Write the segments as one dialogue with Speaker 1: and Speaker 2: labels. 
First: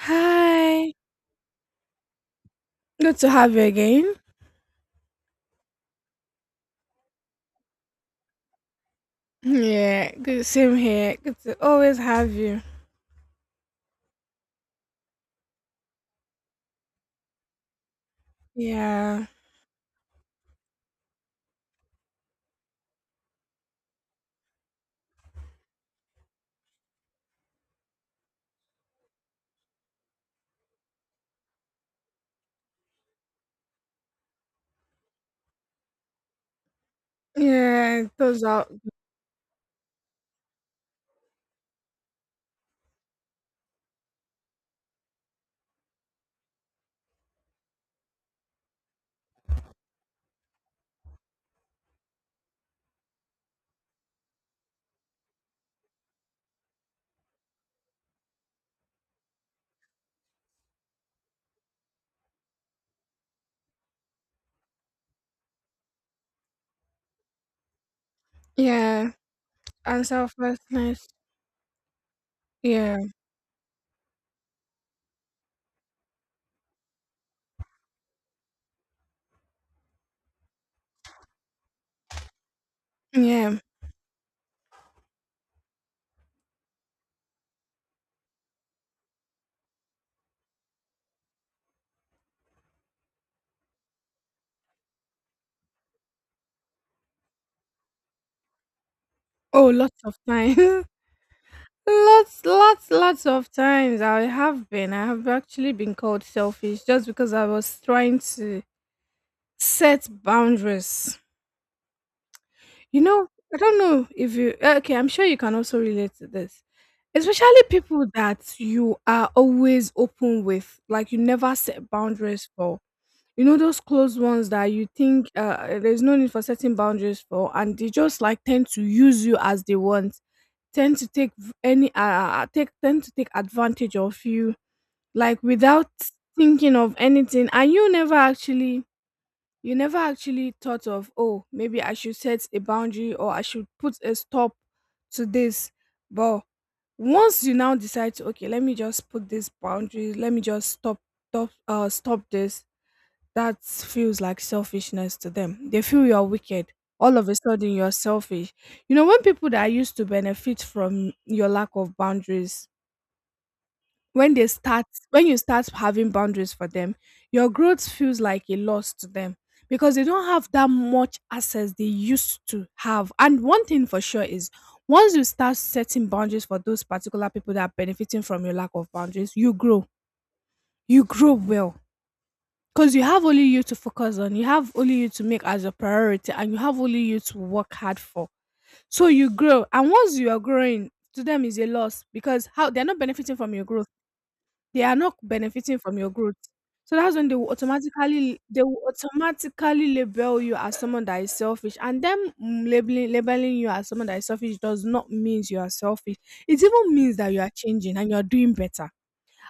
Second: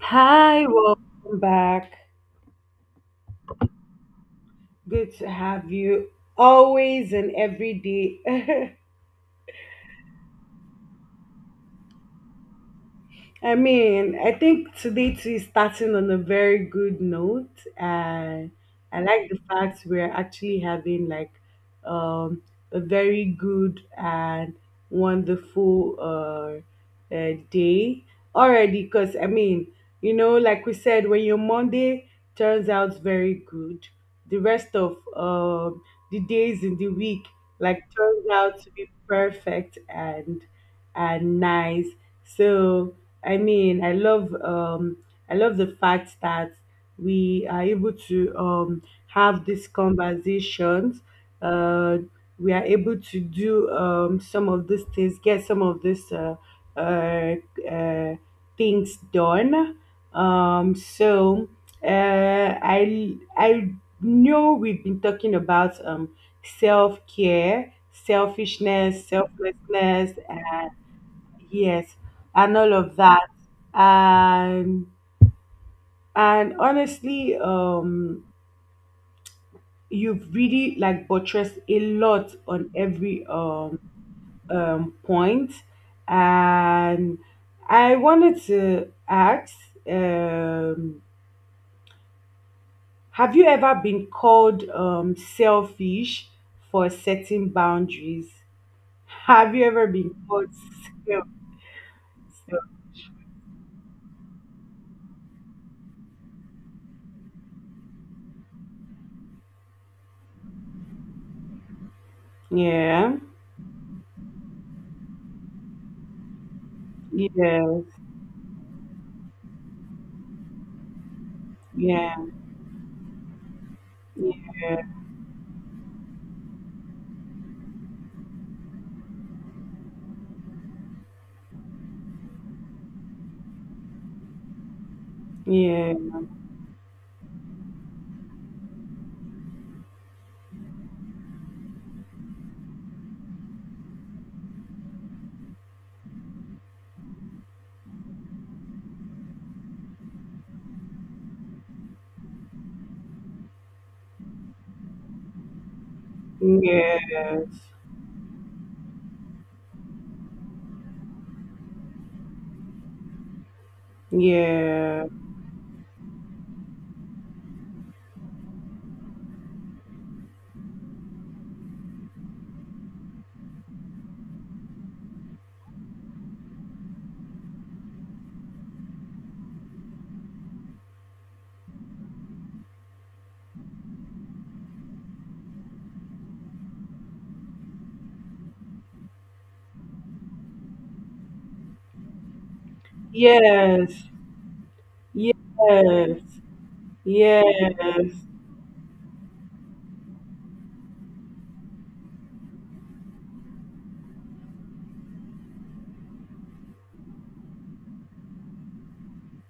Speaker 1: Hi,
Speaker 2: Hi.
Speaker 1: welcome back.
Speaker 2: Good to have you again.
Speaker 1: Good to have you always and every day.
Speaker 2: Yeah, good. Same here. Good to always have you.
Speaker 1: I mean, I think today too is starting on a very good note. And I
Speaker 2: Yeah.
Speaker 1: like the fact we're actually having like um, a very good and wonderful day already. Because, I mean, you know, like we said, when your Monday turns out very good, the rest of the days in the week like
Speaker 2: Yeah.
Speaker 1: turns
Speaker 2: Those
Speaker 1: out
Speaker 2: are.
Speaker 1: to be perfect and nice. So I mean, I love the fact that we are able to have these conversations. Uh, we are able to do some of these things, get some of these uh, uh, things done. So uh, I know we've been talking about self care, selfishness,
Speaker 2: Yeah.
Speaker 1: selflessness,
Speaker 2: Answer first. Nice.
Speaker 1: yes, and all of
Speaker 2: Yeah.
Speaker 1: that. And honestly, you've really like buttressed a lot on every
Speaker 2: Yeah.
Speaker 1: point. And I wanted to ask, um have you ever been called selfish for setting boundaries? Have you
Speaker 2: Oh,
Speaker 1: ever
Speaker 2: lots
Speaker 1: been
Speaker 2: of
Speaker 1: called
Speaker 2: times.
Speaker 1: selfish?
Speaker 2: Lots, lots, lots of times. I have been. I have actually been called selfish just because I was trying to set boundaries. You
Speaker 1: Yeah.
Speaker 2: know, I don't know if you. Okay, I'm sure you can also relate to this. Especially
Speaker 1: Yes.
Speaker 2: people that you are always open with, like you never set
Speaker 1: Yeah,
Speaker 2: boundaries for. You know those closed ones
Speaker 1: yeah,
Speaker 2: that you think there's no need for setting boundaries for, and they just like tend to use you as they want, tend to take v- any take tend to take advantage of you, like without
Speaker 1: yeah.
Speaker 2: thinking of anything, and you never actually thought of, oh, maybe I should set a boundary or I should put a stop to this. But once you now decide to, okay, let me just put this boundary, let me just stop this, that feels like selfishness to them. They feel you're wicked. All of a
Speaker 1: Yes.
Speaker 2: sudden you're selfish, you know, when people that are used to benefit from your lack of boundaries, when they start
Speaker 1: Yeah.
Speaker 2: when you start having boundaries for them, your growth feels like a loss to them because they don't have that much access they used to have. And one thing for sure is, once you start setting boundaries for those particular people that are benefiting from your lack of boundaries, you grow. You grow well, because you have only you to focus on, you have only you to make as a priority, and you have only you to work hard for. So you grow, and once you are growing, to them is a loss because how, they're not benefiting from your growth,
Speaker 1: Yes.
Speaker 2: they are not benefiting from your
Speaker 1: Yes.
Speaker 2: growth. So that's when they will
Speaker 1: Yes.
Speaker 2: automatically label you as someone that is selfish. And them labeling you as someone that is selfish does not means you are selfish. It even means that you are changing and you are doing better.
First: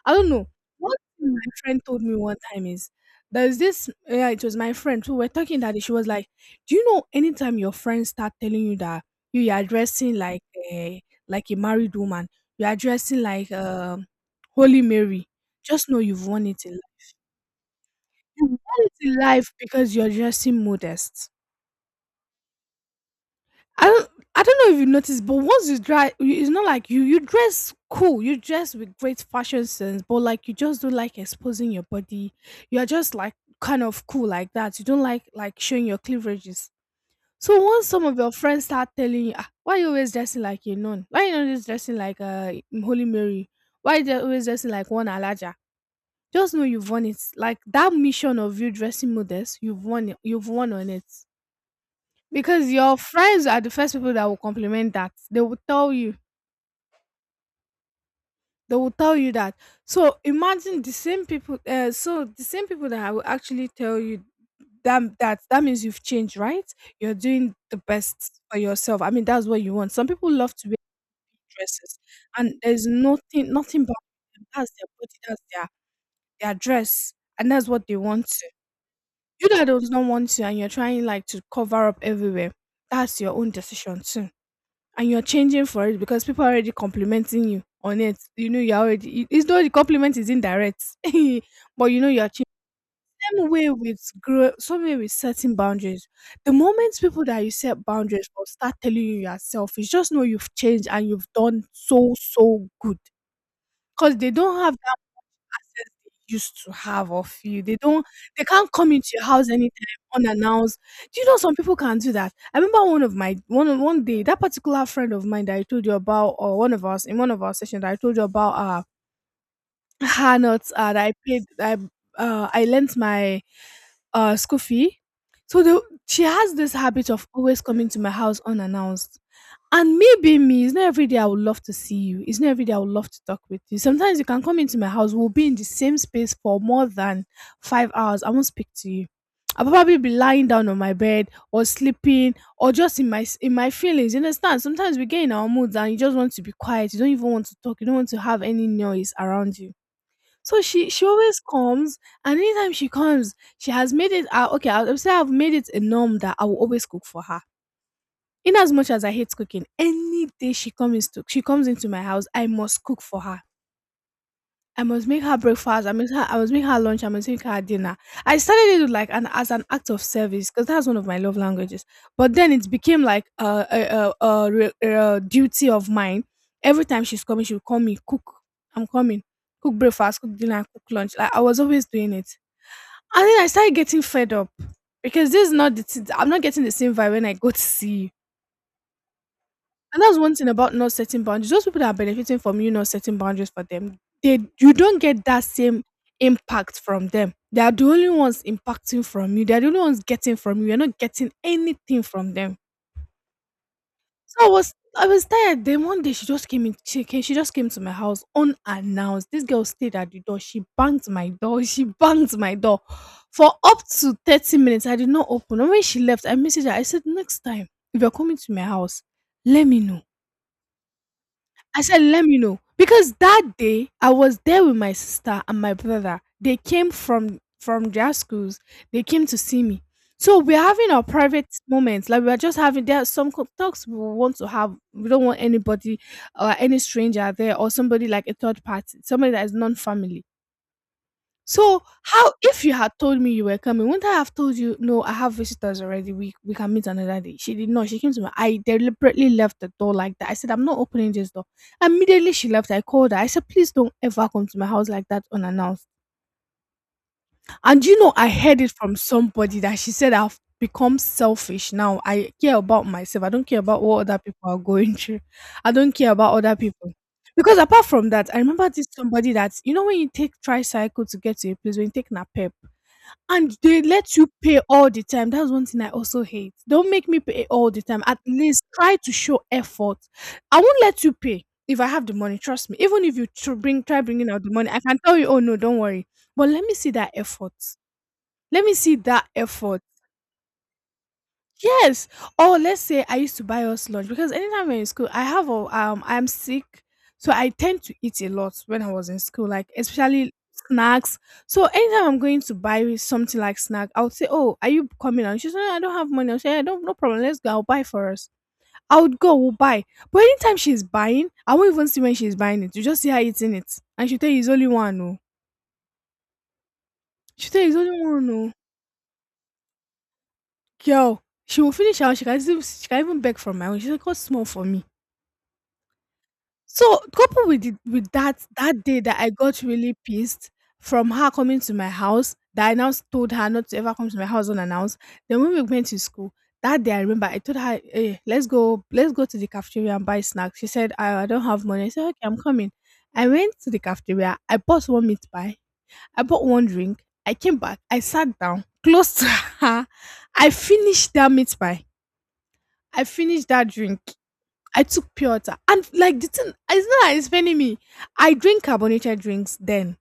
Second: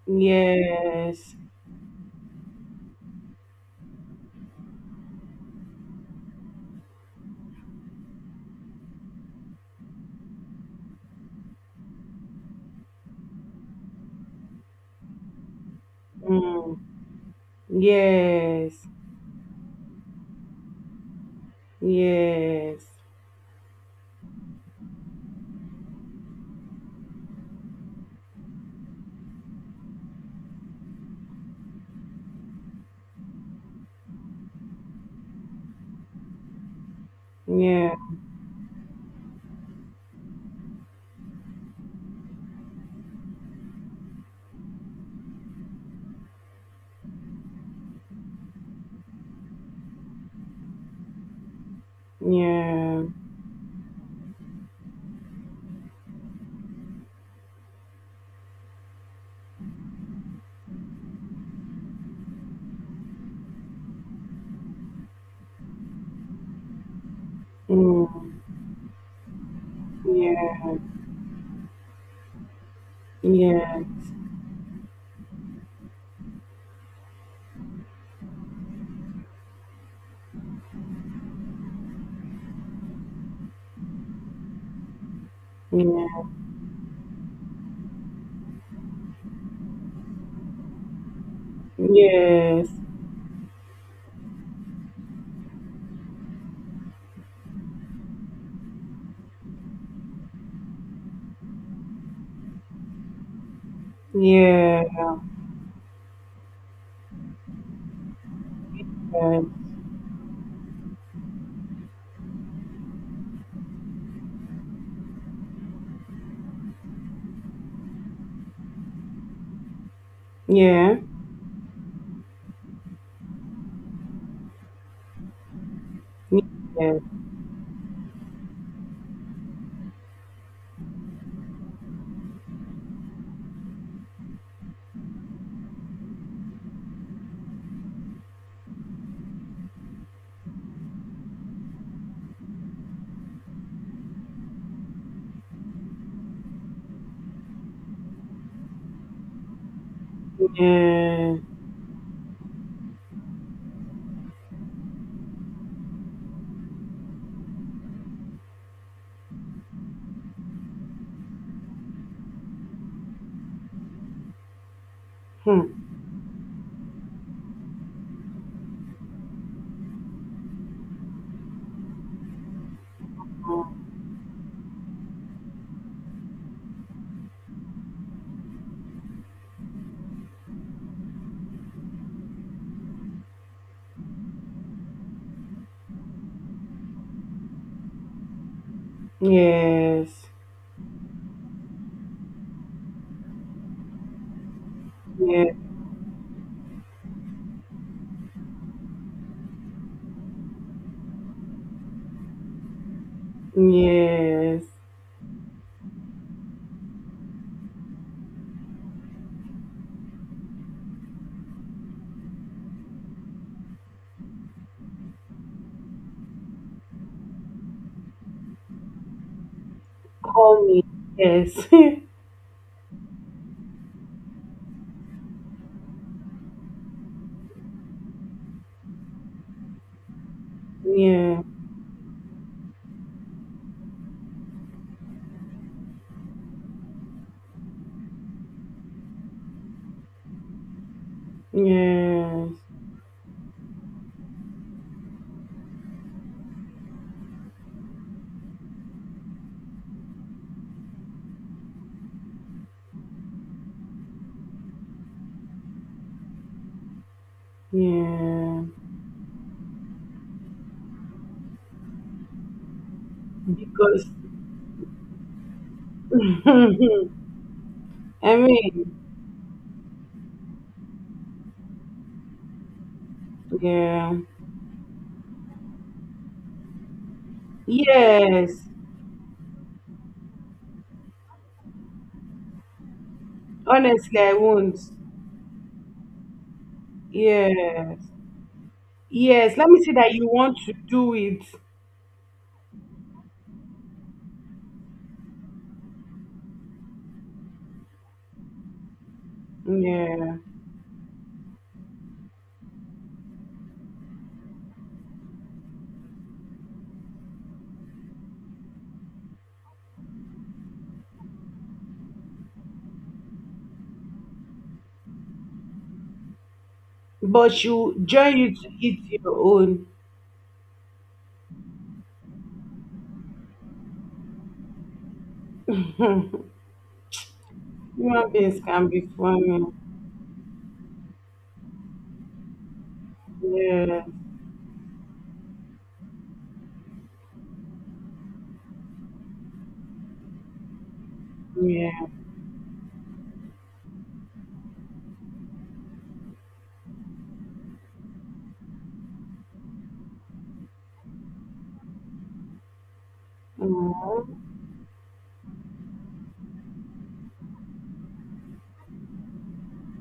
Speaker 2: I don't know. One thing
Speaker 1: Yes.
Speaker 2: my friend told me one time is, there's this, yeah, it was my friend who were talking that day. She was like, do you know, anytime your friends start telling you that you are dressing like a, like a married woman, you are dressing like, Holy Mary, just know you've won it in
Speaker 1: Mm.
Speaker 2: life. You've won
Speaker 1: Yes.
Speaker 2: it in life because you're dressing modest.
Speaker 1: Yes.
Speaker 2: I don't I don't know if you noticed, but once you dry, you- it's not like you dress cool, you dress with great fashion sense, but like you just don't like exposing your body. You are just like kind of cool like that. You don't like showing your cleaverages. So once
Speaker 1: Yeah.
Speaker 2: some of your friends start telling you, ah, why you always dressing like a nun? Why you not just dressing like a Holy Mary? Why you always dressing like one Alaja? Just know you've won it. Like that mission of you dressing modest, you've won it. You've won on it because your
Speaker 1: Yeah.
Speaker 2: friends are the first people that will compliment, that they will tell you, that. So imagine the same people, so the same people that I will actually tell you that, that means you've changed, right? You're doing the
Speaker 1: Mm.
Speaker 2: best for yourself. I mean, that's what you want. Some people love to
Speaker 1: Yeah.
Speaker 2: wear dresses, and there's nothing
Speaker 1: Yeah.
Speaker 2: nothing but, that's their body, that's their dress, and that's what they want to. You that don't want to, and you're trying like to cover up everywhere, that's your own decision too. And you're changing for it
Speaker 1: Yeah.
Speaker 2: because people are already complimenting you on it. You know, you're already, it- it's, though the compliment is indirect, but you know, you're changing.
Speaker 1: Yes.
Speaker 2: Same way with grow, same way with setting boundaries. The moment people that you set boundaries for start telling you you're selfish, just know you've changed and you've done so, so good because they don't have
Speaker 1: Yeah.
Speaker 2: access they used to have of you. They can't come into your house anytime unannounced. Do you know some people can do that? I remember one of my one day, that particular friend of mine that I told you about, or one of us in one of our sessions that I told you about, her notes,
Speaker 1: Yeah.
Speaker 2: that I paid, that I, I lent my, school fee. So the, she has this
Speaker 1: Yeah.
Speaker 2: habit of always coming to my house unannounced. And maybe me, it's not every day I would love to see you. It's not every day I would love to talk with you. Sometimes you can come into my house, we'll be in the same space for more than 5 hours. I won't speak to you. I'll probably be lying down on my bed or sleeping or just in my feelings. You understand? Sometimes we get in our moods and you just want to be quiet. You don't even want to talk. You don't want to have any noise around you. So she
Speaker 1: Yeah.
Speaker 2: always comes, and anytime she comes, she has made it. Okay, I'll say I've made it a norm that I will always cook for her, in as much as I hate cooking, any day she comes into my house, I must cook for her. I must make her
Speaker 1: Hmm.
Speaker 2: breakfast. I must make her lunch. I must make her dinner. I started it like an, as an act of service, because that's one of my love languages. But then it became like a duty of mine. Every time she's coming, she'll call me, cook. I'm coming. Cook breakfast, cook dinner, cook lunch. Like I was always doing it. And then I started getting fed up because this is not the. T- I'm not getting the same vibe when I go to see you. And that's
Speaker 1: Yes.
Speaker 2: one thing about not setting boundaries. Those people that are benefiting from you not setting boundaries for them, they you don't get that
Speaker 1: Yeah.
Speaker 2: same impact from them. They are the only ones impacting from you. They are the only ones getting from you. You're not getting anything from them. So
Speaker 1: Yes.
Speaker 2: I was tired. Then one day she just came in. She just came to my house unannounced. This girl stayed at the door. She banged my door for up to 30 minutes. I did not open. And when she left, I messaged her. I said, next time, if you're coming to my house, let me know.
Speaker 1: Call me. Yes.
Speaker 2: I said, let me know. Because that day I was there with my sister and my brother. They came from their schools. They came to see me. So we're having our
Speaker 1: Yeah.
Speaker 2: private moments. Like we're just having, there are some co- talks we want to have. We don't want anybody or any stranger there, or somebody like a third party, somebody that is non-family. So how,
Speaker 1: Yes,
Speaker 2: if you had told me you were coming, wouldn't I have told you, no, I have visitors already. We can meet another day. She did not. She came to me. I deliberately left the door like that. I said, I'm not opening this door. Immediately she left, I called her. I said, please don't ever come to my house like that unannounced. And you know, I heard
Speaker 1: yeah,
Speaker 2: it from somebody that she said I've become selfish now. I care about myself. I don't care about what
Speaker 1: because
Speaker 2: other people are going through. I don't care about other people. Because apart from that,
Speaker 1: I
Speaker 2: I remember this,
Speaker 1: mean,
Speaker 2: somebody that, you know, when you take tricycle to get to a place, when you take napep, and they
Speaker 1: yeah,
Speaker 2: let you pay all the time. That's one thing I also hate. Don't make me pay all the time. At least
Speaker 1: yes,
Speaker 2: try to show effort. I won't let you pay if I have the money. Trust me. Even if you tr- bring try
Speaker 1: honestly,
Speaker 2: bringing
Speaker 1: I
Speaker 2: out the money,
Speaker 1: won't.
Speaker 2: I can tell you, oh no, don't worry. But let me see that effort.
Speaker 1: Yes,
Speaker 2: Let me see that
Speaker 1: yes, let
Speaker 2: effort.
Speaker 1: me see that you want to do it.
Speaker 2: Yes. Or let's say I used to buy us lunch, because anytime we're in school, I have a, I'm sick. So I tend to eat a lot when I was in school, like, especially
Speaker 1: Yeah,
Speaker 2: snacks. So anytime I'm going to buy something like snack, I would say, oh, are you coming? And she's like, I don't have money. I'll say, I don't no problem, let's go, I'll buy for us. I would go, we'll buy. But anytime she's buying, I won't even see when she's buying it. You just see her eating it. And she tell you it's only one, no. She tell
Speaker 1: but
Speaker 2: you it's
Speaker 1: you
Speaker 2: only one
Speaker 1: join
Speaker 2: no.
Speaker 1: you to eat your own.
Speaker 2: Girl. She will finish out. She can even beg for my own. She's like, what's small for me? So coupled with it with
Speaker 1: Human
Speaker 2: that
Speaker 1: beings
Speaker 2: that
Speaker 1: can
Speaker 2: day
Speaker 1: be
Speaker 2: that I got
Speaker 1: funny.
Speaker 2: really pissed from her coming to my house, that I now told her not to ever
Speaker 1: Yeah,
Speaker 2: come to my house unannounced. Then when we went to school, that day I remember I told her, Hey, let's go to the cafeteria and buy snacks. She said, I don't have money. I
Speaker 1: yeah,
Speaker 2: said, Okay, I'm coming. I went to the cafeteria, I bought one meat pie, I bought one drink, I came back, I sat down close to her, I finished that meat pie, I finished that drink.
Speaker 1: aw,
Speaker 2: I took pure water. And like the thing it's not that it's paining me. I drink carbonated drinks then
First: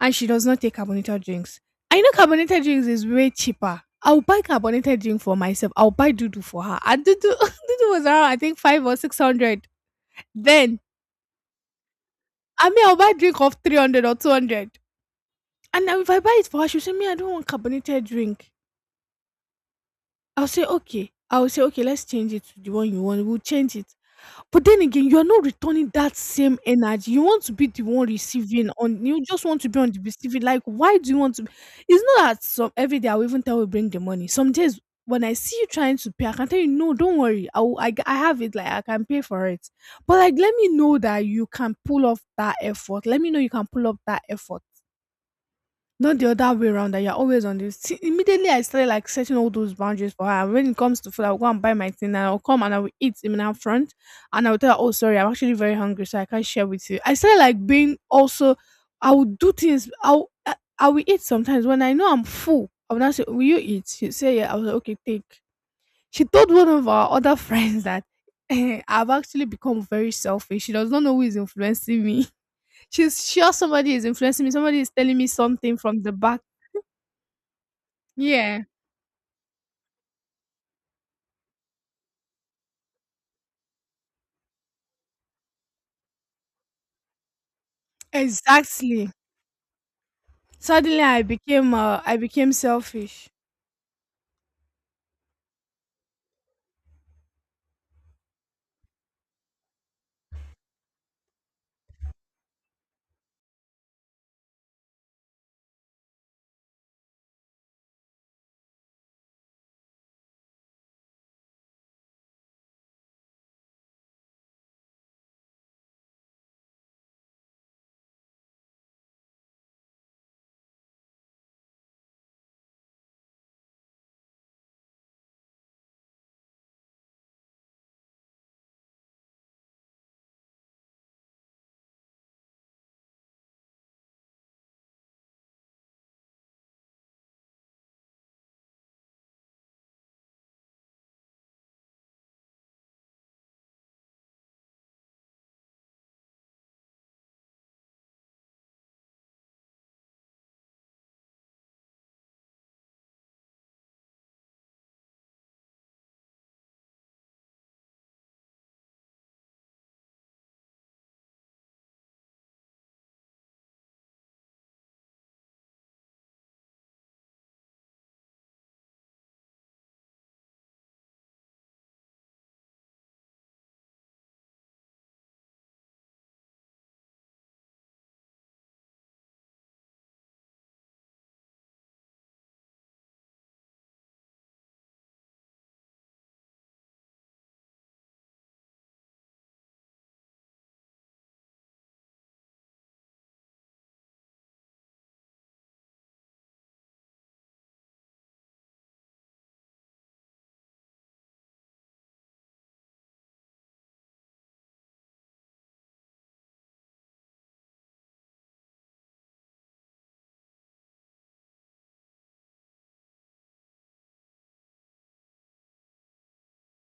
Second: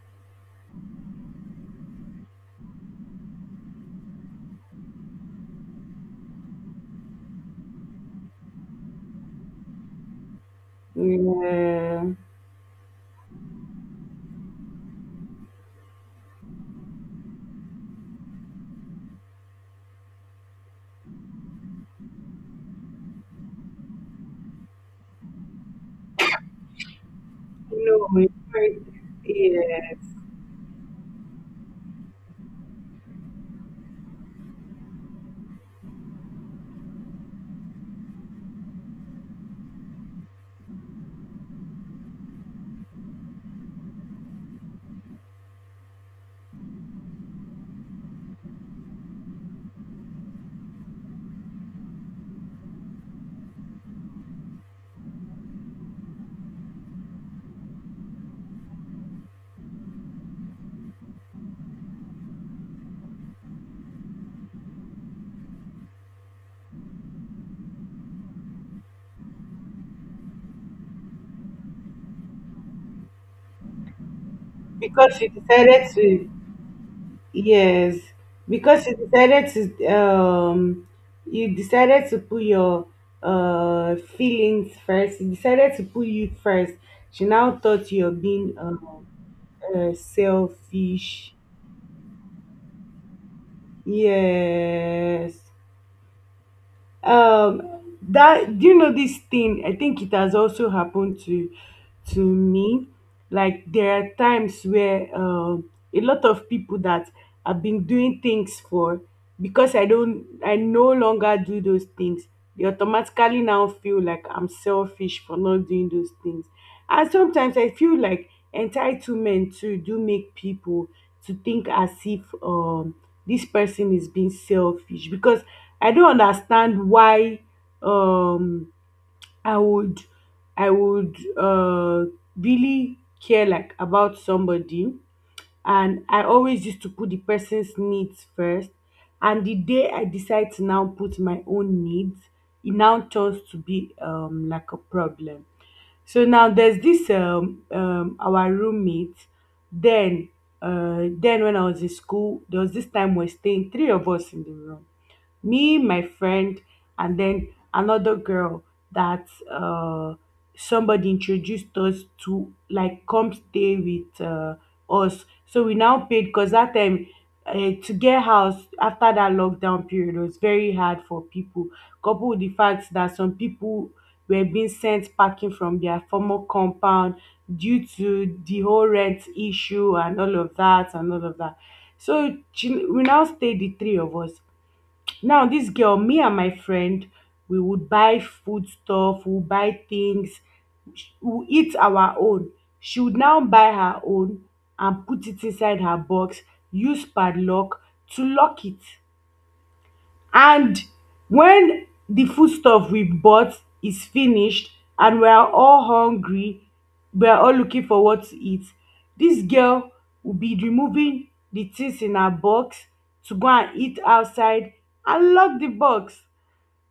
Speaker 2: and she does not take carbonated drinks. I know carbonated drinks is way cheaper. I'll buy carbonated drink for myself. I'll buy Dudu for her. And Dudu Dudu was around I think five or six hundred. Then
Speaker 1: yeah,
Speaker 2: I'll buy drink of 300 or 200. And now if I buy it for her, she'll say, Me, I don't want carbonated drink. I'll say, Okay. I'll say, Okay, let's change it to the one you want. We'll change it. But then again, you are not returning that same energy. You want to be the one
Speaker 1: no, it's
Speaker 2: receiving
Speaker 1: very-
Speaker 2: on you just want to be on
Speaker 1: yes,
Speaker 2: the receiving. Like, why do you want to be? It's not that some every day I will even tell you bring the money. Some days when I see you trying to pay, I can tell you, no, don't worry. I have it, like I can pay for it. But like let me know that you can pull off that effort. Let me know you can pull up that effort, not the other way around that you're always on this. See, immediately I started like setting all those boundaries for her. And when it comes to food, I'll go and buy my thing and I'll come and I will eat in her front and I'll tell her, Oh, sorry, I'm actually very hungry, so I can't share with you. I started like being also I will eat sometimes when I know I'm full. I will not say, Will you eat? She'll say, Yeah, I was like, Okay, take. She told one of our other friends that I've actually become very selfish. She does not know who is influencing me. She's sure somebody is influencing me. Somebody is telling
Speaker 1: because
Speaker 2: me
Speaker 1: you
Speaker 2: something
Speaker 1: decided
Speaker 2: from the
Speaker 1: to.
Speaker 2: back,
Speaker 1: Yes,
Speaker 2: yeah,
Speaker 1: because you decided to, you decided to put your feelings first. You decided to put you first. She now thought you're being
Speaker 2: exactly. Suddenly I
Speaker 1: selfish.
Speaker 2: became I became selfish.
Speaker 1: Yes. That, do you know this thing, I think it has also happened to me. Like there are times where a lot of people that I've been doing things for, because I no longer do those things, they automatically now feel like I'm selfish for not doing those things. And sometimes I feel like entitlement too do make people to think as if, this person is being selfish. Because I don't understand why um I would I would really care like about somebody, and I always used to put the person's needs first, and the day I decide to now put my own needs, it now turns to be like a problem. So now there's this our roommate then. Then when I was in school, there was this time we're staying three of us in the room, me, my friend, and then another girl that, somebody introduced us to, like, come stay with us. So we now paid because that time, to get house after that lockdown period was very hard for people. Coupled with the fact that some people were being sent packing from their former compound due to the whole rent issue and all of that and all of that. So we now stayed the three of us. Now this girl, me and my friend, we would buy food stuff, we would buy things, we would eat our own. She would now buy her own and put it inside her box, use padlock to lock it. And when the foodstuff we bought is finished and we're all hungry, we're all looking for what to eat, this girl will be removing the things in her box to go and eat outside and lock the box.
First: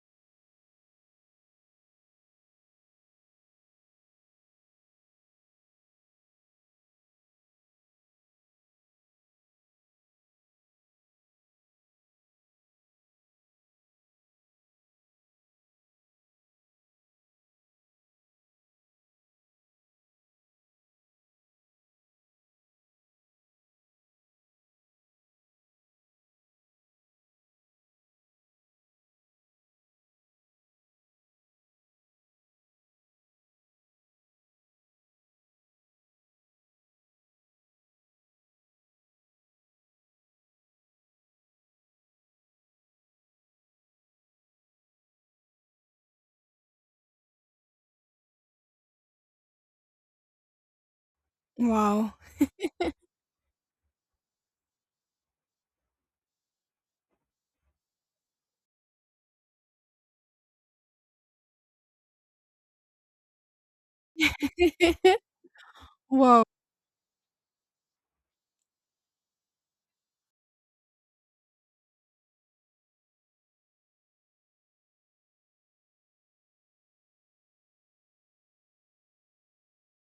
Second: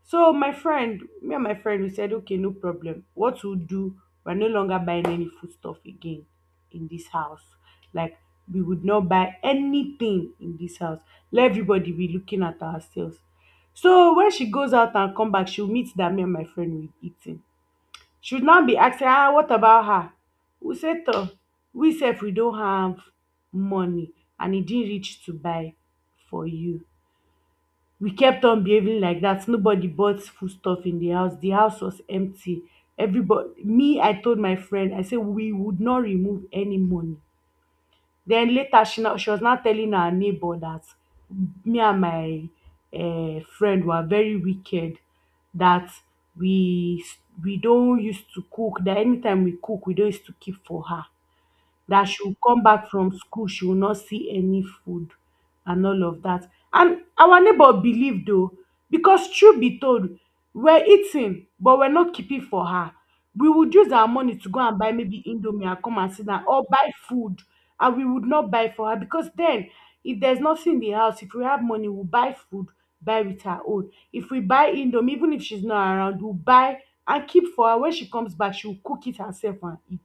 Speaker 1: So my friend, me and my friend, we said, okay, no problem. What we'll do, we're no longer buying any foodstuff again in this house. Like we would not buy anything in this house. Let everybody be looking at ourselves. So when she goes out and come back, she'll meet that me and my friend we eating. She would now be asking, ah, what about her? We said, "Toh, we said we don't have money and it didn't reach to buy for you." We kept on behaving like that. Nobody bought food stuff in the house. The house was empty. Everybody, me, I told my friend, I said we would not remove any money. Then later, she was now telling her neighbor that me and my friend were very wicked. That we we don't used to cook. That anytime we cook, we don't used to keep for her. That
Speaker 2: Wow.
Speaker 1: she will come back from school, she will not see any food and all of that. And our neighbor believed, oh, because truth be told, we're eating but we're not keeping for her. We would use our money to go and buy maybe indomie and come and sit down
Speaker 2: Wow.
Speaker 1: or buy food, and we would not buy for her. Because then, if there's nothing in the house, if we have money, we'll buy food, buy with her own. If we buy indomie, even if she's not around, we'll buy and keep for her. When she comes back, she will cook it herself and eat.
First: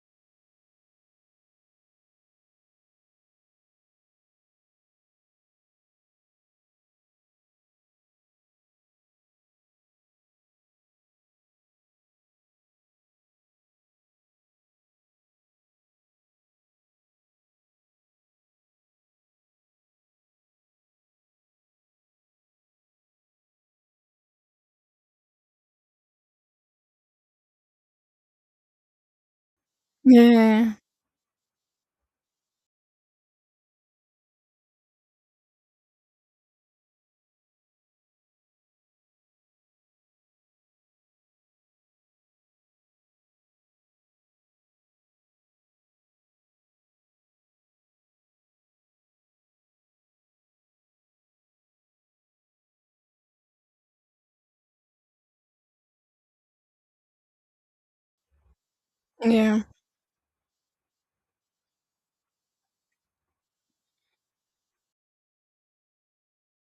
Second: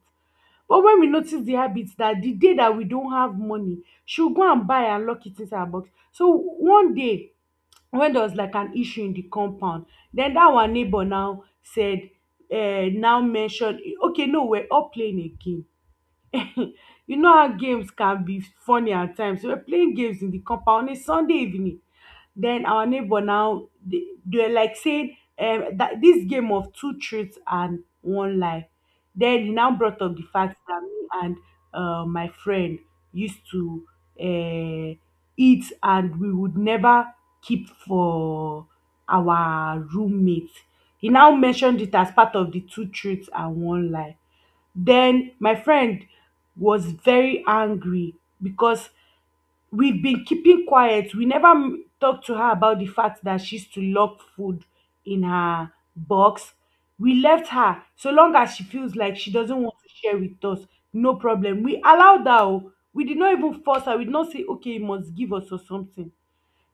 Speaker 1: But when we notice the habit that the day that we don't have money, she will go and buy and lock it inside her box. So one day when there was like an issue in the compound, then that our neighbor now said, now mentioned, okay, no, we're all playing a game. You know how games can be funny at times. We were playing games in the compound on a Sunday evening. Then our neighbor now they were like saying that this game of two truths and one lie. Then he now brought up the fact
Speaker 2: Yeah.
Speaker 1: that me and my friend used to uh, eat and we would never keep for our roommate. He now mentioned it as part of the two truths and one lie. Then my friend was very angry because we've been keeping quiet. We never talked to her about the fact that she's to lock food in her box. We left her so long as she feels like she doesn't
Speaker 2: Yeah.
Speaker 1: want to share with us. No problem. We allowed her. Oh. We did not even force her. We did not say, okay, you must give us or something.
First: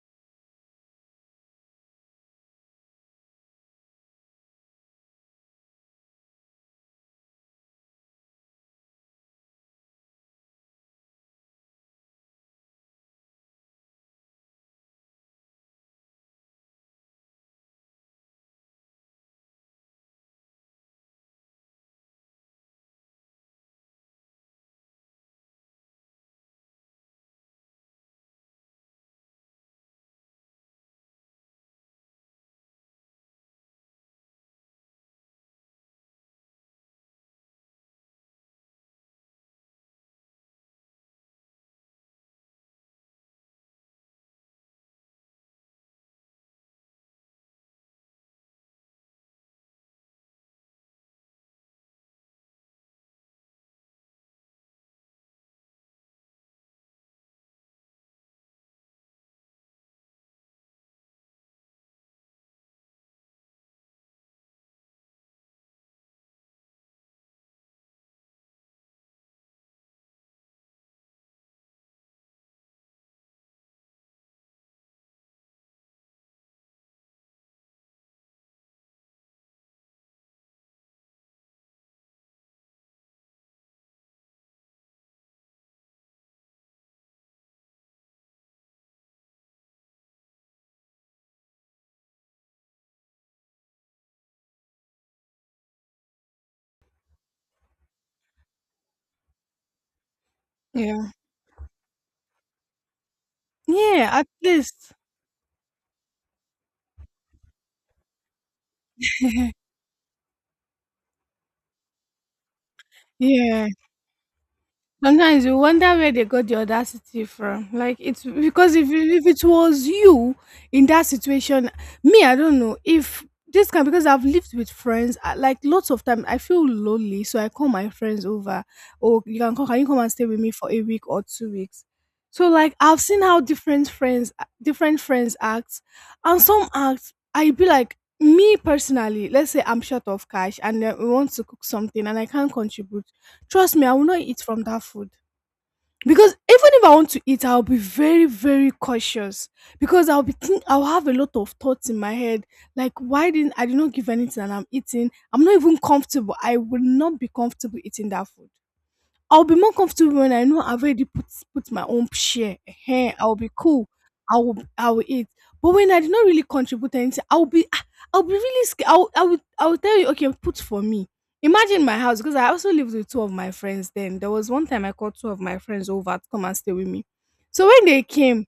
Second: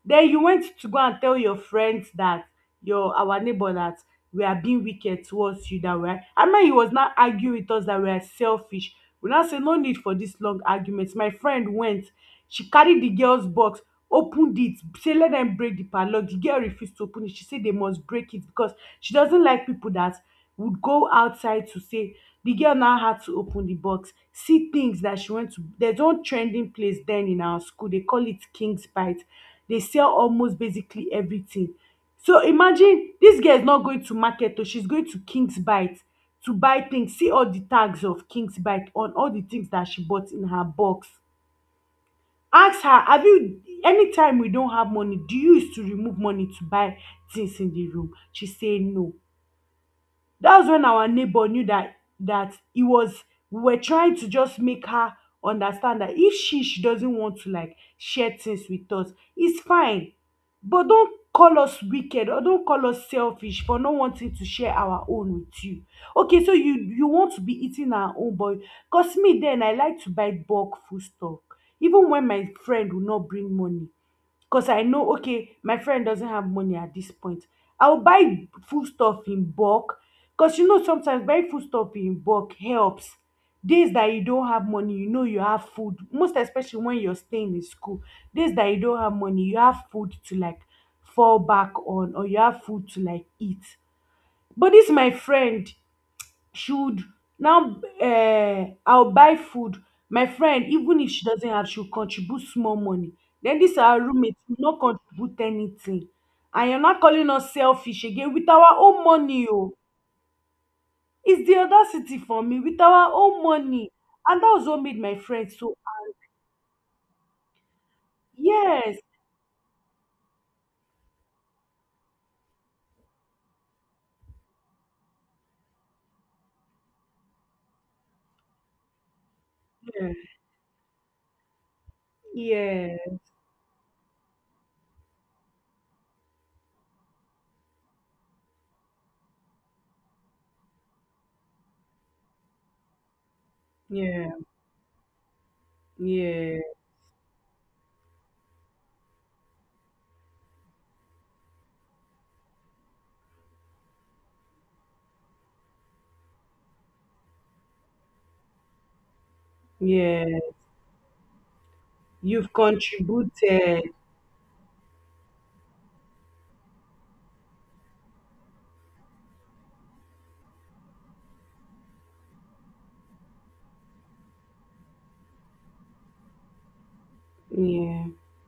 Speaker 1: Den you went to go and tell your friends that your our neighbor that we are being wicked towards you, that we are, and man, he was now arguing with us that we are selfish. We now say no need for this long argument. My friend went, she carry the girls box, opened it, say let them break the padlock. The girl refused to open it, she say they must break it because she doesn't like people that would go outside to say. The girl now had to open the box, see things that she went to. There's one trending place then in our school, they call it king's bite. Dey sell almost basically everything. So imagine dis girl is not going to market o, she is going to king's bite to buy things. See all the tags of king's bite on all the things dat she bought in her box. Ask her, have you, anytime we don have money, do you use to remove money to buy things in the room? She say no. That's when our neighbor knew that it was, we were trying to just make her understand that if she doesn't want to like share things with us, it's fine, but don't call us wicked or don't call us selfish for not wanting to share our own with you. Okay, so you want to be eating our own, but, cause me then I like to buy bulk food stuff even when my friend will not bring money. Because I know, okay, my friend doesn't have money at this point, I'll buy food stuff in bulk. Because you know sometimes buying food stuff in bulk helps. Days that you don't have money, you know you have food. Most especially when you're staying in school, days that you don't have money, you have food to like fall back on, or you have food to like eat. But this my friend, should now I'll buy food, my friend, even
Speaker 2: Yeah.
Speaker 1: if she doesn't have, she'll contribute small money. Then this our
Speaker 2: Yeah, at
Speaker 1: roommate will not
Speaker 2: least.
Speaker 1: contribute anything, and you're not calling us selfish? Again with our own money, oh, it's the audacity for me, with our own
Speaker 2: Yeah.
Speaker 1: money. And that was what made my
Speaker 2: Sometimes
Speaker 1: friend
Speaker 2: you
Speaker 1: so.
Speaker 2: wonder where they got the audacity from. Like it's because if
Speaker 1: Yes.
Speaker 2: it- if it was you in that situation, me I don't know if this can because I've lived with friends like lots of time. I feel lonely, so I call my friends over. Oh, you can come. Can you come and
Speaker 1: Yeah.
Speaker 2: stay with me for a week or 2 weeks? So like
Speaker 1: Yeah.
Speaker 2: I've seen how different friends act, and some act. I be like me personally. Let's say I'm short of cash and we want to cook something and I can't contribute. Trust me, I will not
Speaker 1: Yeah.
Speaker 2: eat from that food. Because even
Speaker 1: Yeah.
Speaker 2: if I want to eat, I'll be very, very cautious. Because I'll be think I'll have a lot of thoughts in my head. Like, why didn't I did not give anything and I'm eating? I'm not even comfortable. I will not be comfortable eating that food. I'll be more comfortable
Speaker 1: Yeah.
Speaker 2: when I know I've already put my own
Speaker 1: You've
Speaker 2: share. Ehen, I'll be
Speaker 1: contributed.
Speaker 2: cool. I will eat. But when I did not really contribute anything, I'll be ah, I'll be really scared. I will tell you, okay, put for me. Imagine my house, because I also lived with two of my friends then. There was one time I called two of my friends over to come and stay with me. So when they
Speaker 1: Yeah.
Speaker 2: came,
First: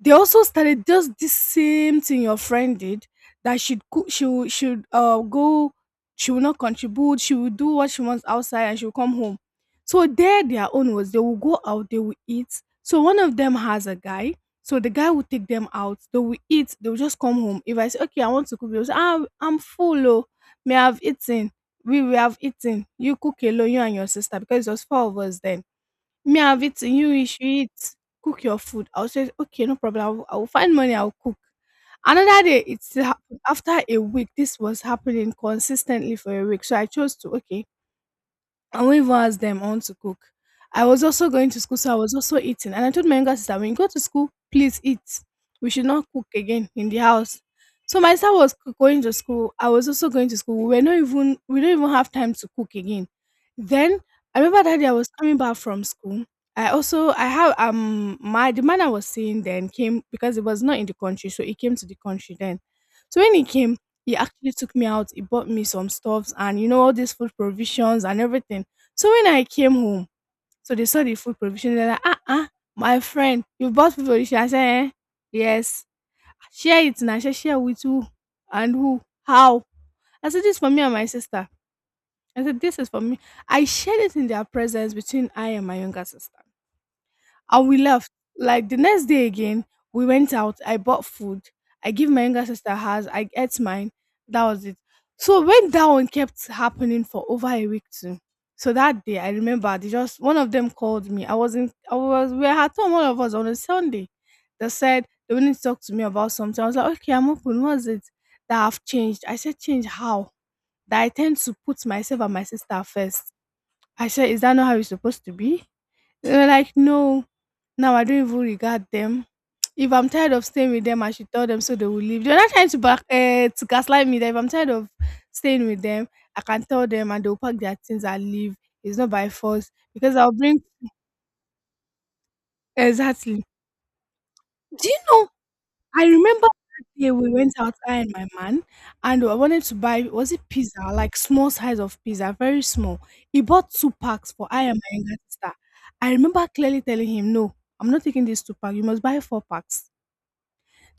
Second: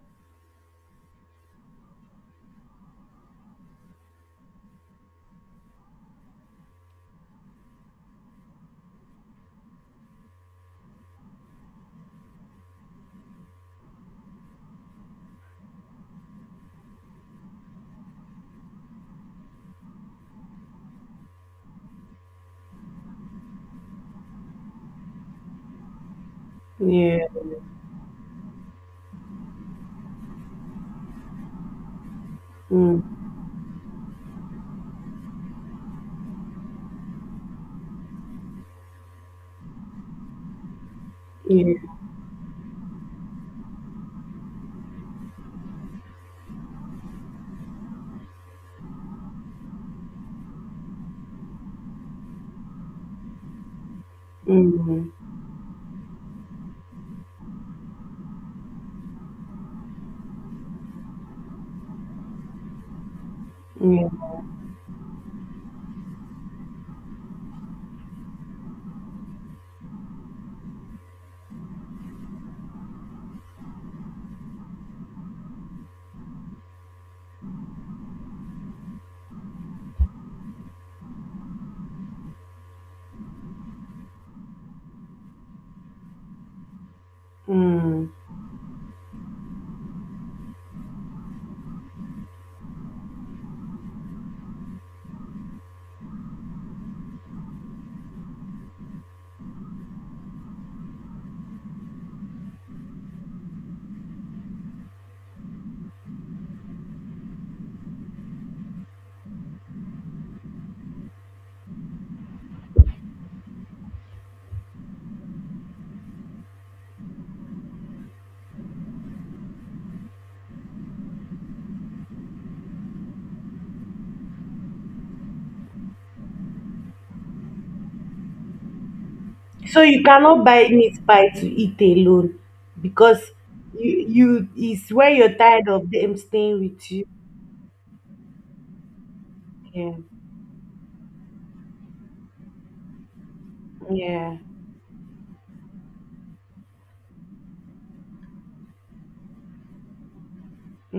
Speaker 2: they also started just this same thing your friend did, that she'd cook, she would should go, she will not contribute, she will do what she wants outside and she'll come home. So there their own was, they will go out, they will eat. So one of them has a guy, so the guy will take them out, they will eat, they will just come home. If I say, okay, I want to cook, they'll say, ah, I'm full oh, may I have eaten, we will have eaten, you cook alone, you and your sister, because it was four of us then. Me, have it. you,
Speaker 1: Yeah.
Speaker 2: you should eat. Cook your food. I'll say, okay, no problem. I will find money, I'll cook. Another day, it's
Speaker 1: Mm,
Speaker 2: happened. After a week, this was happening consistently for a week. So I chose to, okay, and won't even ask them. I want to cook. I was also going to
Speaker 1: yeah.
Speaker 2: school, so I was also eating. And I told my younger sister, when you go to school, please eat. We should not cook again in the house. So my sister was going to school. I was also going to school. We were not even we don't even have time to cook again. Then I remember that day I was
Speaker 1: Mm,
Speaker 2: coming back from school. I have my the man I was seeing then came because it was not in the country, so he came to the country then. So when he came,
Speaker 1: yeah.
Speaker 2: he
Speaker 1: Mm.
Speaker 2: actually took me out. He bought me some stuffs and you know all these food provisions and everything. So when I came home, so they saw the food provision. They're like, ah, ah, my friend, you bought food provision. I said, eh? Yes. Share it now. Share, share with who and who? How? I said, this is for me and my sister. I said, this is for me. I shared it in their presence between I and my younger sister. And we left.
Speaker 1: Mm.
Speaker 2: Like the next day again, we went out. I bought food. I give my younger sister hers. I ate mine. That was it. So when that one kept happening for over a week too. So that day I remember they just one of them called me. I wasn't I was We were at home all of us on a Sunday. They said they wanted to talk to me about something. I was like, okay, I'm open. What's it? That I've changed. I said, change how? That I tend to put myself and my sister first. I said, is that not how it's supposed to be? They were like, no, now I don't even regard them. If I'm tired of staying with them, I should tell them so they will leave. They're not trying to back to gaslight me. That if I'm tired of staying with them, I can tell them and they'll pack their things and leave. It's not by force
Speaker 1: So you
Speaker 2: because I'll
Speaker 1: cannot
Speaker 2: bring,
Speaker 1: buy meat pie to eat alone because
Speaker 2: exactly.
Speaker 1: you
Speaker 2: Do
Speaker 1: is
Speaker 2: you
Speaker 1: when
Speaker 2: know?
Speaker 1: you're tired of
Speaker 2: I
Speaker 1: them
Speaker 2: remember
Speaker 1: staying
Speaker 2: that
Speaker 1: with you.
Speaker 2: day we went out, I and my man, and I wanted to
Speaker 1: Yeah.
Speaker 2: buy, was it pizza, like small size of pizza, very small. He bought two packs
Speaker 1: Yeah.
Speaker 2: for I and my younger sister. I remember clearly telling him, "No, I'm not taking these two packs. You must buy four packs,"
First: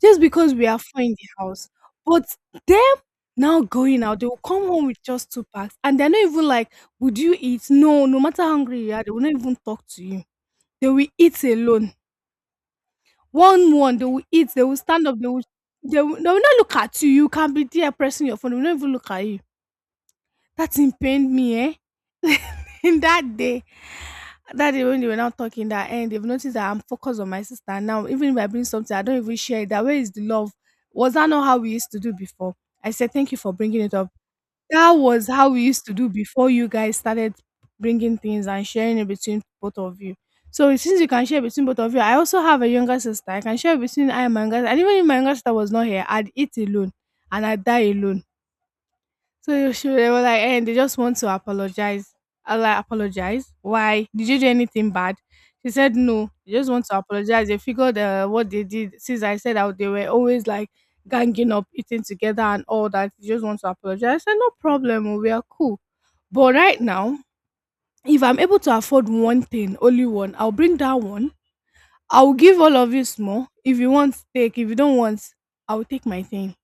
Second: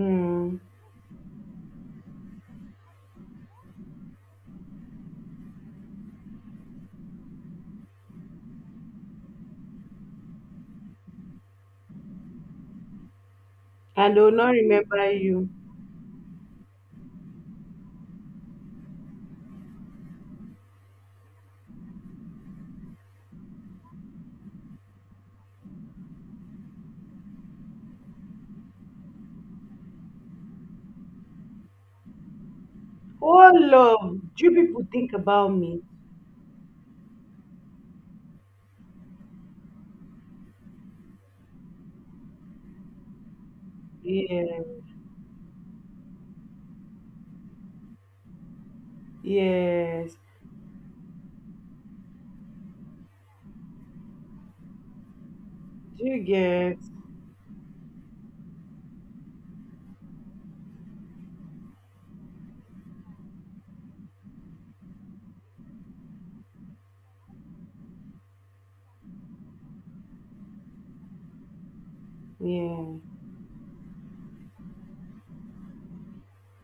Speaker 2: just because we are four in the house. But them now going out, they will come home with just two packs, and they're not even like, "Would you eat?" No, no matter how hungry you are, they will not even talk to you. They will eat alone. One one, they
Speaker 1: And
Speaker 2: will
Speaker 1: they'll
Speaker 2: eat.
Speaker 1: not
Speaker 2: They will stand
Speaker 1: remember
Speaker 2: up. They will.
Speaker 1: you.
Speaker 2: They will not look at you. You can be there pressing your phone. They will not even look at you. That thing pained me, eh? In that day. That day when they were now talking that, and they've noticed that I'm focused on my sister now. Even if I bring something, I don't even share it. That where is the love? Was that not how we used to do before? I said thank you for
Speaker 1: Oh
Speaker 2: bringing it up.
Speaker 1: love, do people
Speaker 2: That
Speaker 1: think
Speaker 2: was how
Speaker 1: about
Speaker 2: we
Speaker 1: me?
Speaker 2: used to do before you guys started bringing things and sharing it between both of you. So since you can share between both of you, I also have a younger sister. I can share between I and my younger
Speaker 1: Yeah.
Speaker 2: sister. And even if my younger sister was not here, I'd eat alone and I'd die alone. They
Speaker 1: Yes.
Speaker 2: were like, hey, they just want to apologize. I was like, apologize? Why? Did you do anything bad? She said,
Speaker 1: Do you
Speaker 2: no. They just
Speaker 1: get?
Speaker 2: want to apologize. They figured what they did, since I said that they were always like ganging up, eating together and all that, they just want to apologize. I said, no problem. Oh, we are cool. But right now, if I'm able to afford one thing, only one, I'll bring that one, I'll give all
Speaker 1: Yeah.
Speaker 2: of you small. If you want, take. If you don't want, I'll take my thing.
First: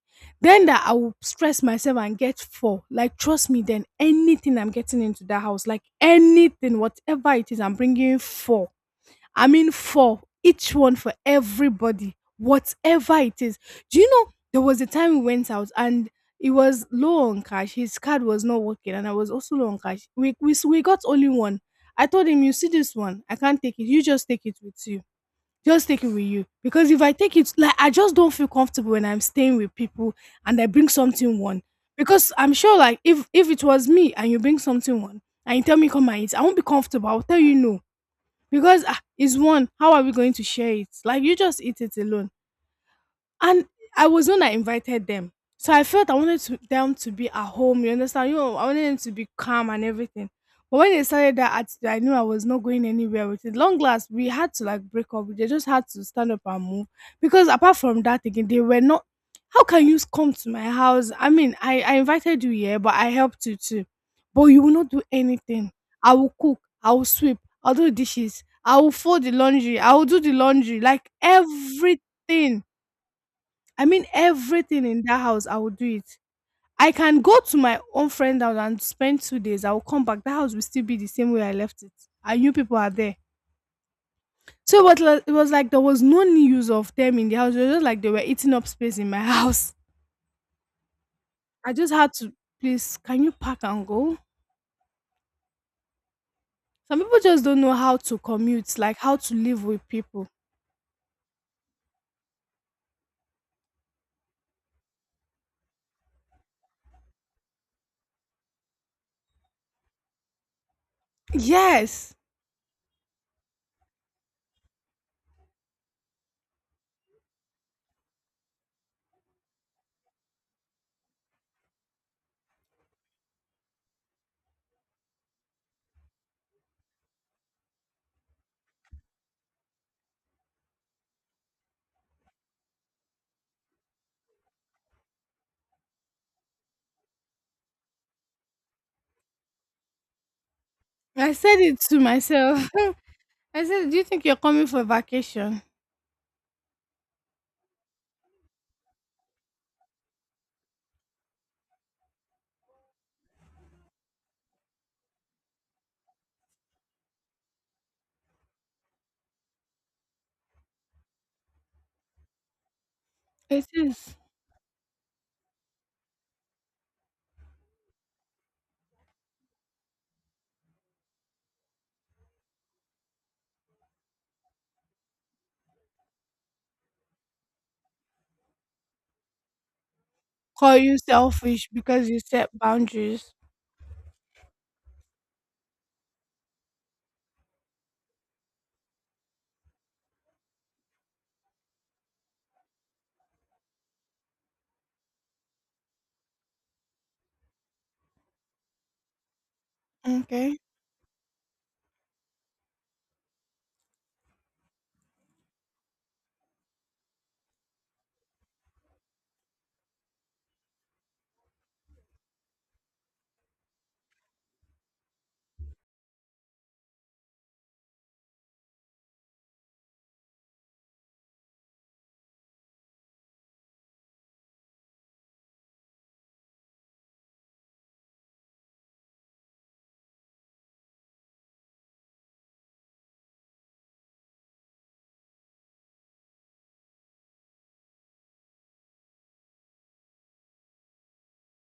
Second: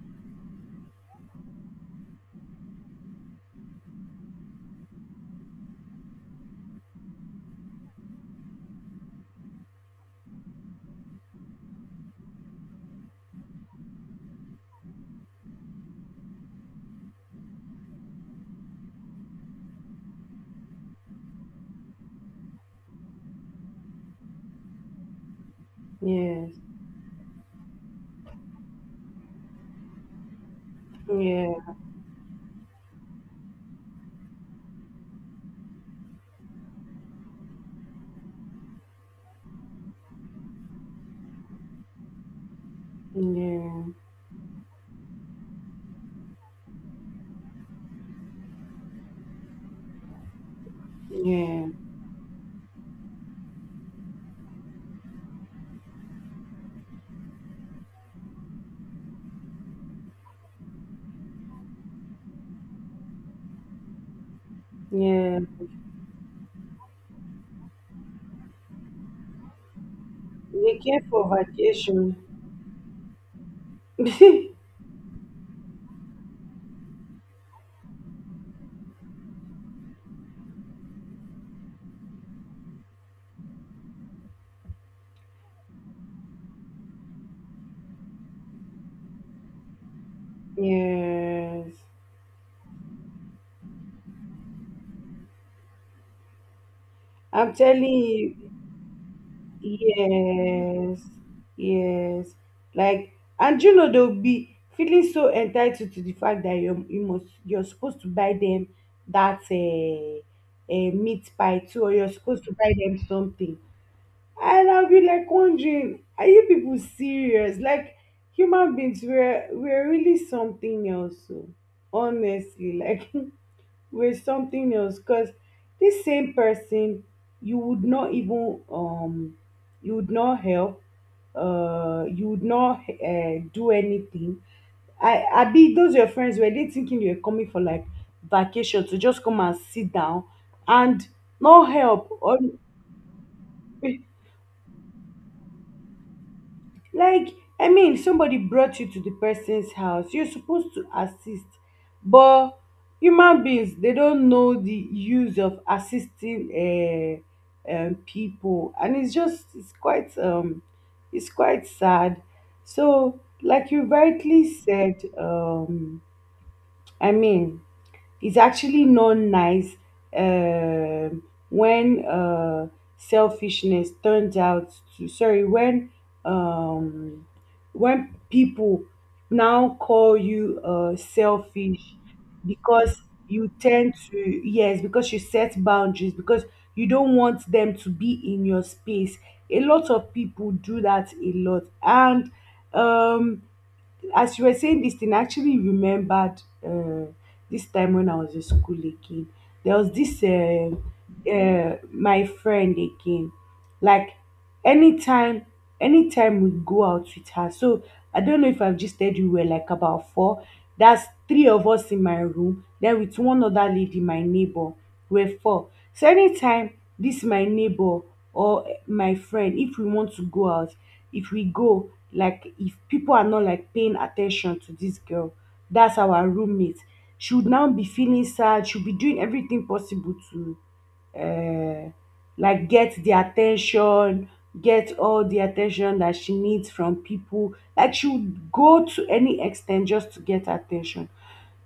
Speaker 2: Then that I will stress myself and get four. Like, trust me, then anything I'm getting into that house, like anything, whatever it is, I'm bringing four. I mean, four. Each one for everybody, whatever it is. Do you know there was a time we went out and it was low on cash. His card was not working, and I was also low on cash. We got only one. I told him, you see this one? I can't take it. You just take it with you Just take it with you,
Speaker 1: Yes.
Speaker 2: because if I take it, like I just don't feel comfortable when I'm staying with people and I bring something one.
Speaker 1: Yeah.
Speaker 2: Because I'm sure, like if it was me and you bring something one and you tell me come and eat, I won't be comfortable. I'll tell you no because ah, it's one. How are we going to share it? Like you just eat it alone. And
Speaker 1: Yeah.
Speaker 2: I was the one that invited them. So I felt I wanted to, them to be at home, you understand? You know, I wanted them to be calm and everything. But when they started that
Speaker 1: Yeah.
Speaker 2: attitude, I knew I was not going anywhere with it. Long last, we had to like break up. They just had to stand up and move. Because apart from that, again, they were not. How can you come to my house? I mean, I invited you here, but I helped you too. But you will not do
Speaker 1: Yeah.
Speaker 2: anything. I will cook. I will sweep. I'll do dishes. I will fold the laundry. I will do the
Speaker 1: They
Speaker 2: laundry.
Speaker 1: came
Speaker 2: Like
Speaker 1: for vacation.
Speaker 2: everything, I mean, everything in that house, I will do it. I can go to my own friend house and spend 2 days. I will come back. That house will still be the same way I left it. I knew people are there. So it was like there was no news of them in the house. It was just like they were eating up space in my house. I
Speaker 1: Yes.
Speaker 2: just had to, please can you pack and go? Some people just
Speaker 1: I'm
Speaker 2: don't know
Speaker 1: telling
Speaker 2: how to
Speaker 1: you.
Speaker 2: commute, like how to live with people.
Speaker 1: Yes, yes. Like, and you know they'll be feeling so entitled to the fact that you're supposed to buy them that meat pie too, or you're
Speaker 2: Yes.
Speaker 1: supposed to buy them something. And I'll be like wondering, are you people serious? Like, human beings, we're really something else. So honestly, like. with something else because this same person you would not even, you would not help you would not do anything. I be those your friends were they thinking you were coming for like vacation to just come and sit down and
Speaker 2: I said
Speaker 1: no
Speaker 2: it to
Speaker 1: help or
Speaker 2: myself. I said, do you think you're coming for vacation?
Speaker 1: Like, I mean, somebody brought you to the person's house. You're supposed to assist. But human beings, they don't know the use of assisting people. And it's just, it's quite sad. So,
Speaker 2: It
Speaker 1: like you
Speaker 2: is.
Speaker 1: rightly said, I mean, it's actually not nice um, when selfishness turns out to sorry um, when people now call you
Speaker 2: Call you selfish
Speaker 1: selfish
Speaker 2: because you set
Speaker 1: because
Speaker 2: boundaries.
Speaker 1: you tend to yes because you set boundaries because you don't want them to be in your space. A lot of people do that a lot, and um as you were saying this thing, I actually remembered this time when I was in school again. There was this
Speaker 2: Okay.
Speaker 1: my friend again. Like anytime, anytime we go out with her. So I don't know if I've just said you were like about four. That's three of us in my room. Then with one other lady, my neighbor, we're four. So anytime this my neighbor or my friend, if we want to go out, if we go, like if people are not like paying attention to this girl that's our roommate, she would now be feeling sad. She'll be doing everything possible to uh like get the attention, get all the attention that she needs from people. Like she would go to any extent just to get attention.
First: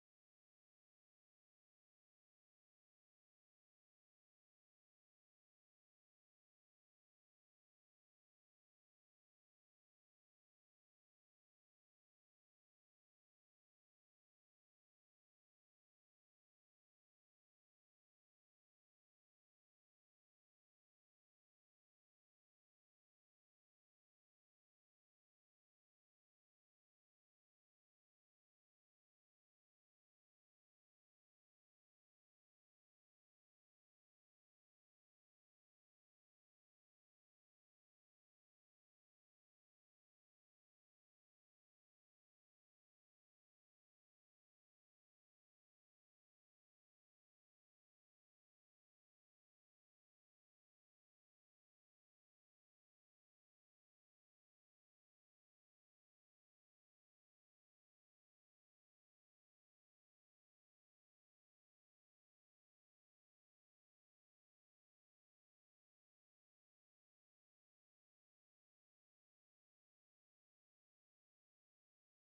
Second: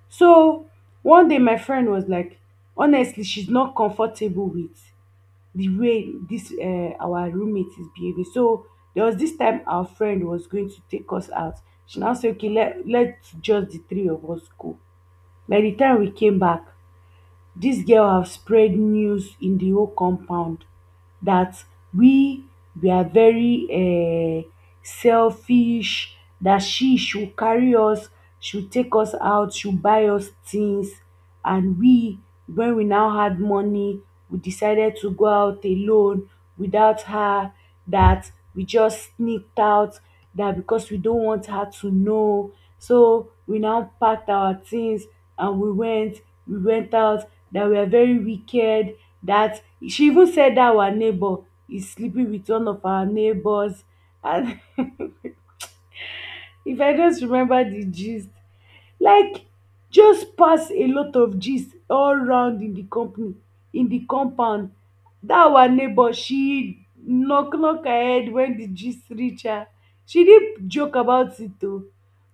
Speaker 1: So one day my friend was like, honestly, she's not comfortable with the way this our roommate is behaving. So there was this time our friend was going to take us out. She now said, okay, let's just the three of us go. By the time we came back, this girl have spread news in the whole compound that we we are very selfish, that she should carry us, should take us out, should buy us things. And we, when we now had money, we decided to go out alone without her, that we just sneaked out, that because we don't want her to know. So we now packed our things and we went out, that we are very wicked, that she even said that our neighbor is sleeping with one of our neighbors. And if I just remember the gist, like just pass a lot of gist all round in the company, in the compound, that our neighbor she knock her head when the gist reach her. She didn't joke about it, though,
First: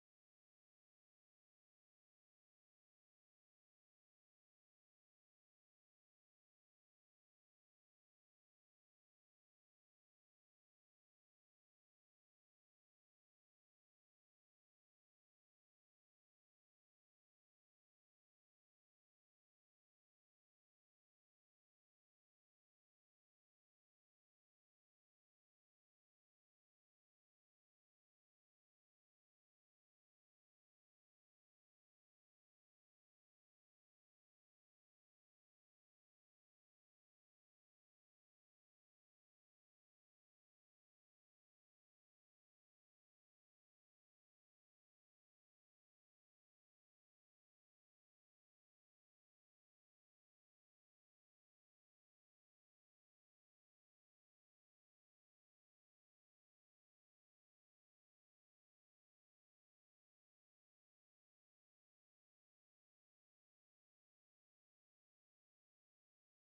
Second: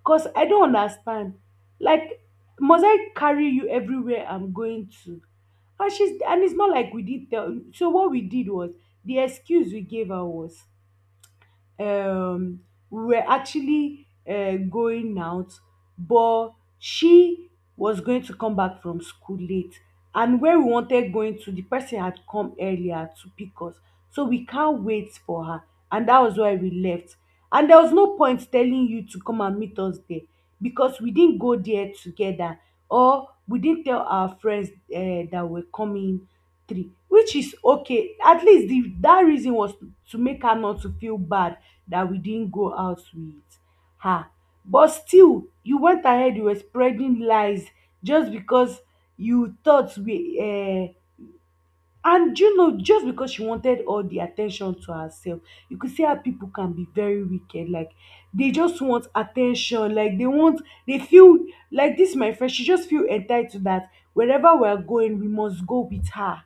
Speaker 1: cause I don't understand. Like, must I carry you everywhere I'm going to? And she's, and it's not like we did tell. So what we did was the excuse we gave her was, um we were actually going out, but she was going to come back from school late. And where we wanted going to, the person had come earlier to pick us. So we can't wait for her. And that was why we left. And there was no point telling you to come and meet us there because we didn't go there together or we didn't tell our friends that we're coming three, which is okay. At least the, that reason was to make her not to feel bad dat we didn't go out with her. But still you went ahead, you were spreading lies just because you thought we and, you know, just because she wanted all the at ten tion to herself. You could see how people can be very wicked. Like they just want at ten tion, like they want, they feel like dis my friend, she just feel entitled dat wherever we are going we must go with her,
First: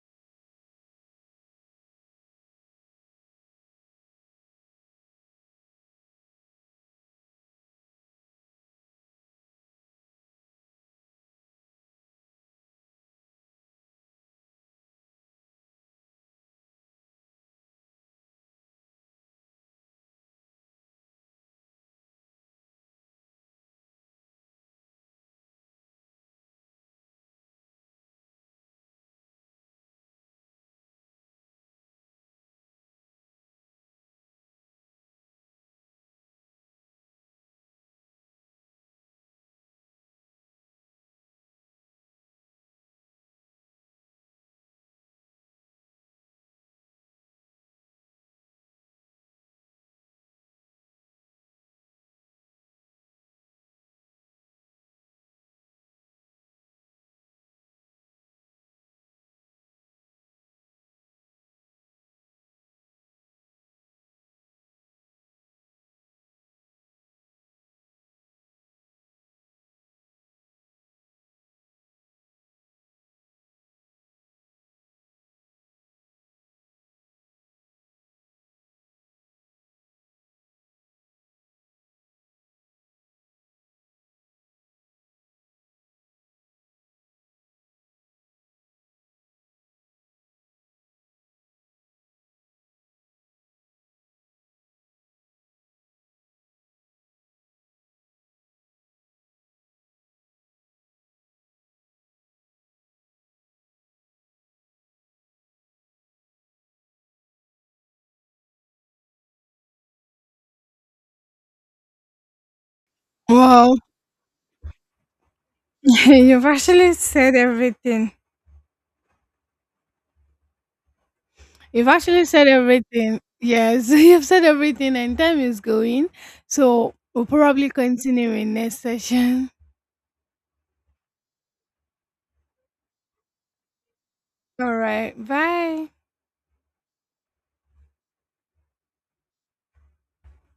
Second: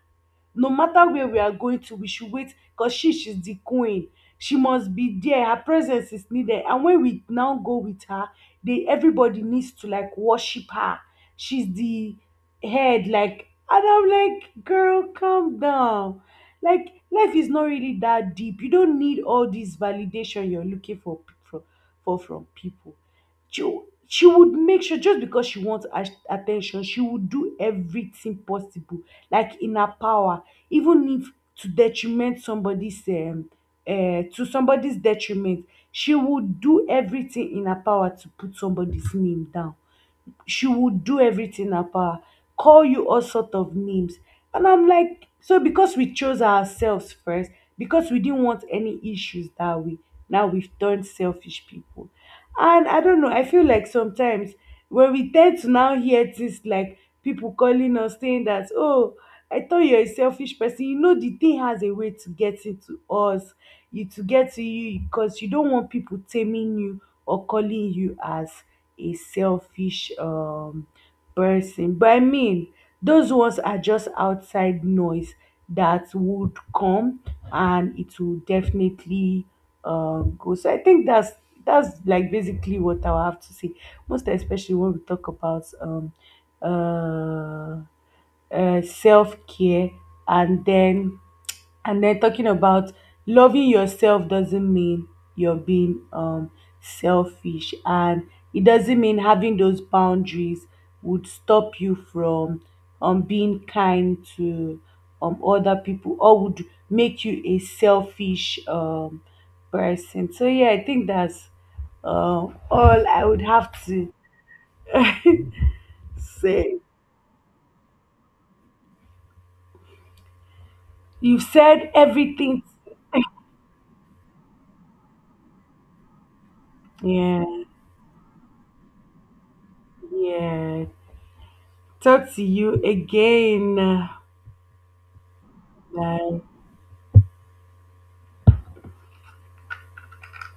Speaker 1: no matter where we are going to. We should wait because she, she's the queen. She must be there. Her presence is needed. And when we now go with her, they everybody needs to like worship her. She's the head, like, and I'm like, girl, calm down. Like life is not really that deep. You don't need all this validation you're looking for, for, for from people. she, she would make sure just because she wants at- attention, she would do everything possible like in her power, even if to detriment somebody's to somebody's detriment, she would do everything in her power to put somebody's name down. She would do everything in her, call you all sort of names. And I'm like, so because we chose ourselves first, because we didn't want any issues that way, now we've turned selfish people. And I don't know, I feel like sometimes when we tend to now hear things like people calling us saying that, oh, I thought you're a selfish person, you know, the thing has a way to get into us, you to get to you because you don't want people taming you or calling you as a selfish person. But I mean, those ones are just outside noise that would come, and it will definitely go. So I think that's like basically what I'll have to say. Most especially when we talk about uh, self care, and then, and then talking about loving yourself doesn't mean you're being selfish, and it doesn't mean having those boundaries would stop you from being kind to other people or would make you a selfish person. So, yeah, I think that's all I would
Speaker 2: Wow.
Speaker 1: have to
Speaker 2: You've
Speaker 1: say.
Speaker 2: actually said everything.
Speaker 1: You've
Speaker 2: You've
Speaker 1: said
Speaker 2: actually said
Speaker 1: everything.
Speaker 2: everything. Yes, you've said everything, and time is going. So we'll
Speaker 1: Yeah,
Speaker 2: probably continue in next session.
Speaker 1: yeah. Talk to you again.
Speaker 2: All right. Bye.
Speaker 1: Bye.